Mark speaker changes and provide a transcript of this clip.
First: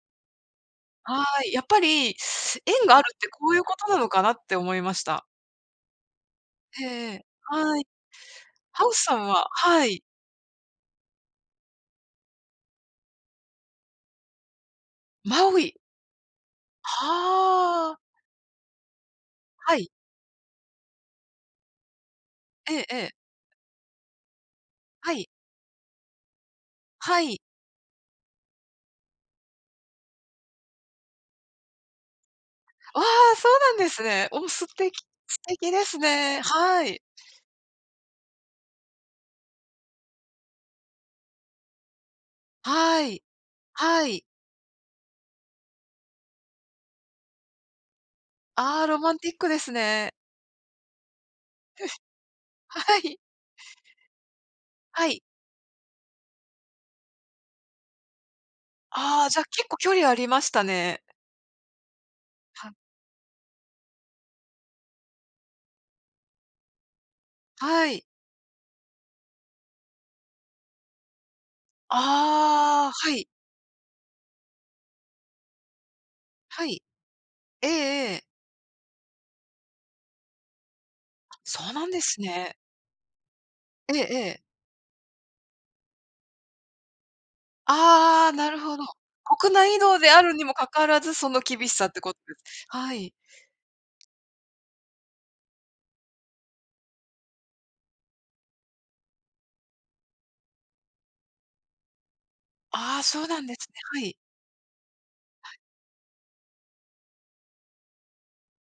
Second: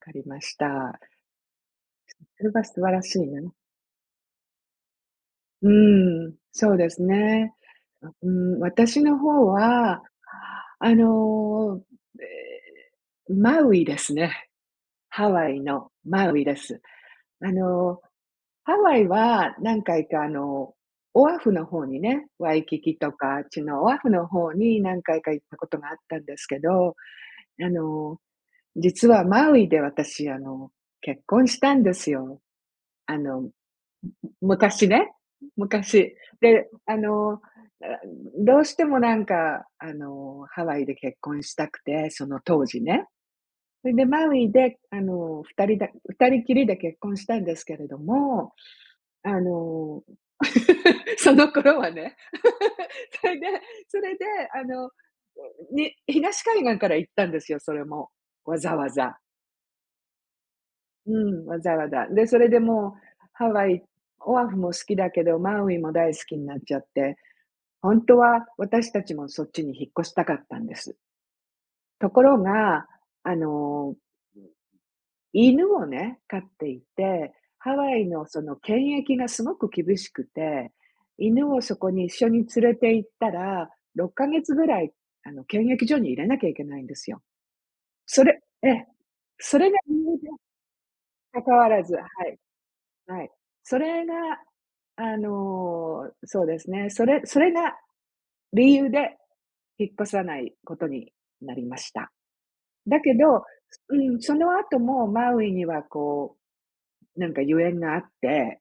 Speaker 1: 分かりました。
Speaker 2: はい、やっぱり
Speaker 1: それは素晴
Speaker 2: 縁が
Speaker 1: ら
Speaker 2: あるっ
Speaker 1: しい
Speaker 2: て
Speaker 1: ね。
Speaker 2: こういうことなのかなって思いました。
Speaker 1: うーん、そうです
Speaker 2: へえ、
Speaker 1: ね。
Speaker 2: はい。
Speaker 1: う、ん、
Speaker 2: ハウス
Speaker 1: 私
Speaker 2: さ
Speaker 1: の
Speaker 2: ん
Speaker 1: 方
Speaker 2: は、はい。
Speaker 1: は、あの、ええ、マウイですね。ハ
Speaker 2: マ
Speaker 1: ワイ
Speaker 2: ウイ。
Speaker 1: のマウイです。あ
Speaker 2: は。
Speaker 1: のハワイは
Speaker 2: は
Speaker 1: 何
Speaker 2: い。
Speaker 1: 回かあのオアフの方にね、ワイ
Speaker 2: え
Speaker 1: キ
Speaker 2: ええ
Speaker 1: キ
Speaker 2: え。
Speaker 1: とかあっちのオアフの方に何
Speaker 2: は
Speaker 1: 回
Speaker 2: い。
Speaker 1: か行ったことがあったんですけど、
Speaker 2: はい。
Speaker 1: あの実はマウイで私あの結婚したんですよ。
Speaker 2: あ
Speaker 1: あ
Speaker 2: あ、
Speaker 1: の、
Speaker 2: そう
Speaker 1: む
Speaker 2: なんですね。
Speaker 1: む
Speaker 2: おお、す
Speaker 1: 昔
Speaker 2: て
Speaker 1: ね、
Speaker 2: 素敵です
Speaker 1: 昔。
Speaker 2: ね。
Speaker 1: で、
Speaker 2: は
Speaker 1: あ
Speaker 2: い。
Speaker 1: の、ああ、どうしてもなんかあのハワイで結婚したくて、その当時
Speaker 2: は
Speaker 1: ね。
Speaker 2: い、
Speaker 1: それで
Speaker 2: はい。
Speaker 1: マウイであの2人で2人きりで結婚したんですけれども、
Speaker 2: ああ、ロマンティッ
Speaker 1: あ
Speaker 2: クです
Speaker 1: の
Speaker 2: ね。
Speaker 1: その頃はね。
Speaker 2: はい。
Speaker 1: それで、それであの、ん、
Speaker 2: はい。
Speaker 1: に東海岸から行ったんですよ、それも、わざわざ。
Speaker 2: ああ、じゃ結構距離ありましたね。
Speaker 1: うん、わざわざ、でそれで
Speaker 2: は。
Speaker 1: もうハワイ、オアフも好きだけどマウイも大好きになっちゃって、
Speaker 2: は
Speaker 1: 本
Speaker 2: い。
Speaker 1: 当は私たちもそっちに引っ越したかったんです。ところが、
Speaker 2: ああ、はい。
Speaker 1: あの犬をね、飼っ
Speaker 2: は
Speaker 1: てい
Speaker 2: い。
Speaker 1: て、
Speaker 2: ええ
Speaker 1: ハワイ
Speaker 2: ええ。
Speaker 1: のその検疫がすごく厳しくて、
Speaker 2: あ、
Speaker 1: 犬を
Speaker 2: そう
Speaker 1: そ
Speaker 2: な
Speaker 1: こ
Speaker 2: んで
Speaker 1: に
Speaker 2: す
Speaker 1: 一緒に
Speaker 2: ね。
Speaker 1: 連れて行ったら、
Speaker 2: ええ
Speaker 1: ろっかげ
Speaker 2: ええ。
Speaker 1: つぐらいあの検疫所に入れなきゃいけないんですよ。そ
Speaker 2: ああ、
Speaker 1: れ、
Speaker 2: なるほ
Speaker 1: え、
Speaker 2: ど。国
Speaker 1: それ
Speaker 2: 内移
Speaker 1: が理
Speaker 2: 動で
Speaker 1: 由
Speaker 2: あ
Speaker 1: で、
Speaker 2: るにもかかわらず、その
Speaker 1: 関わ
Speaker 2: 厳し
Speaker 1: ら
Speaker 2: さっ
Speaker 1: ず、
Speaker 2: て
Speaker 1: は
Speaker 2: こっで
Speaker 1: い、
Speaker 2: す。はい。
Speaker 1: はい。それが、あのそうですね、それそれが理由で引っ越さないことになりました。
Speaker 2: あ
Speaker 1: だ
Speaker 2: あ、
Speaker 1: け
Speaker 2: そうな
Speaker 1: ど、
Speaker 2: んですね。
Speaker 1: う
Speaker 2: はい。
Speaker 1: ん、その後もマウ
Speaker 2: は
Speaker 1: イ
Speaker 2: い。
Speaker 1: にはこうなんか由縁があって。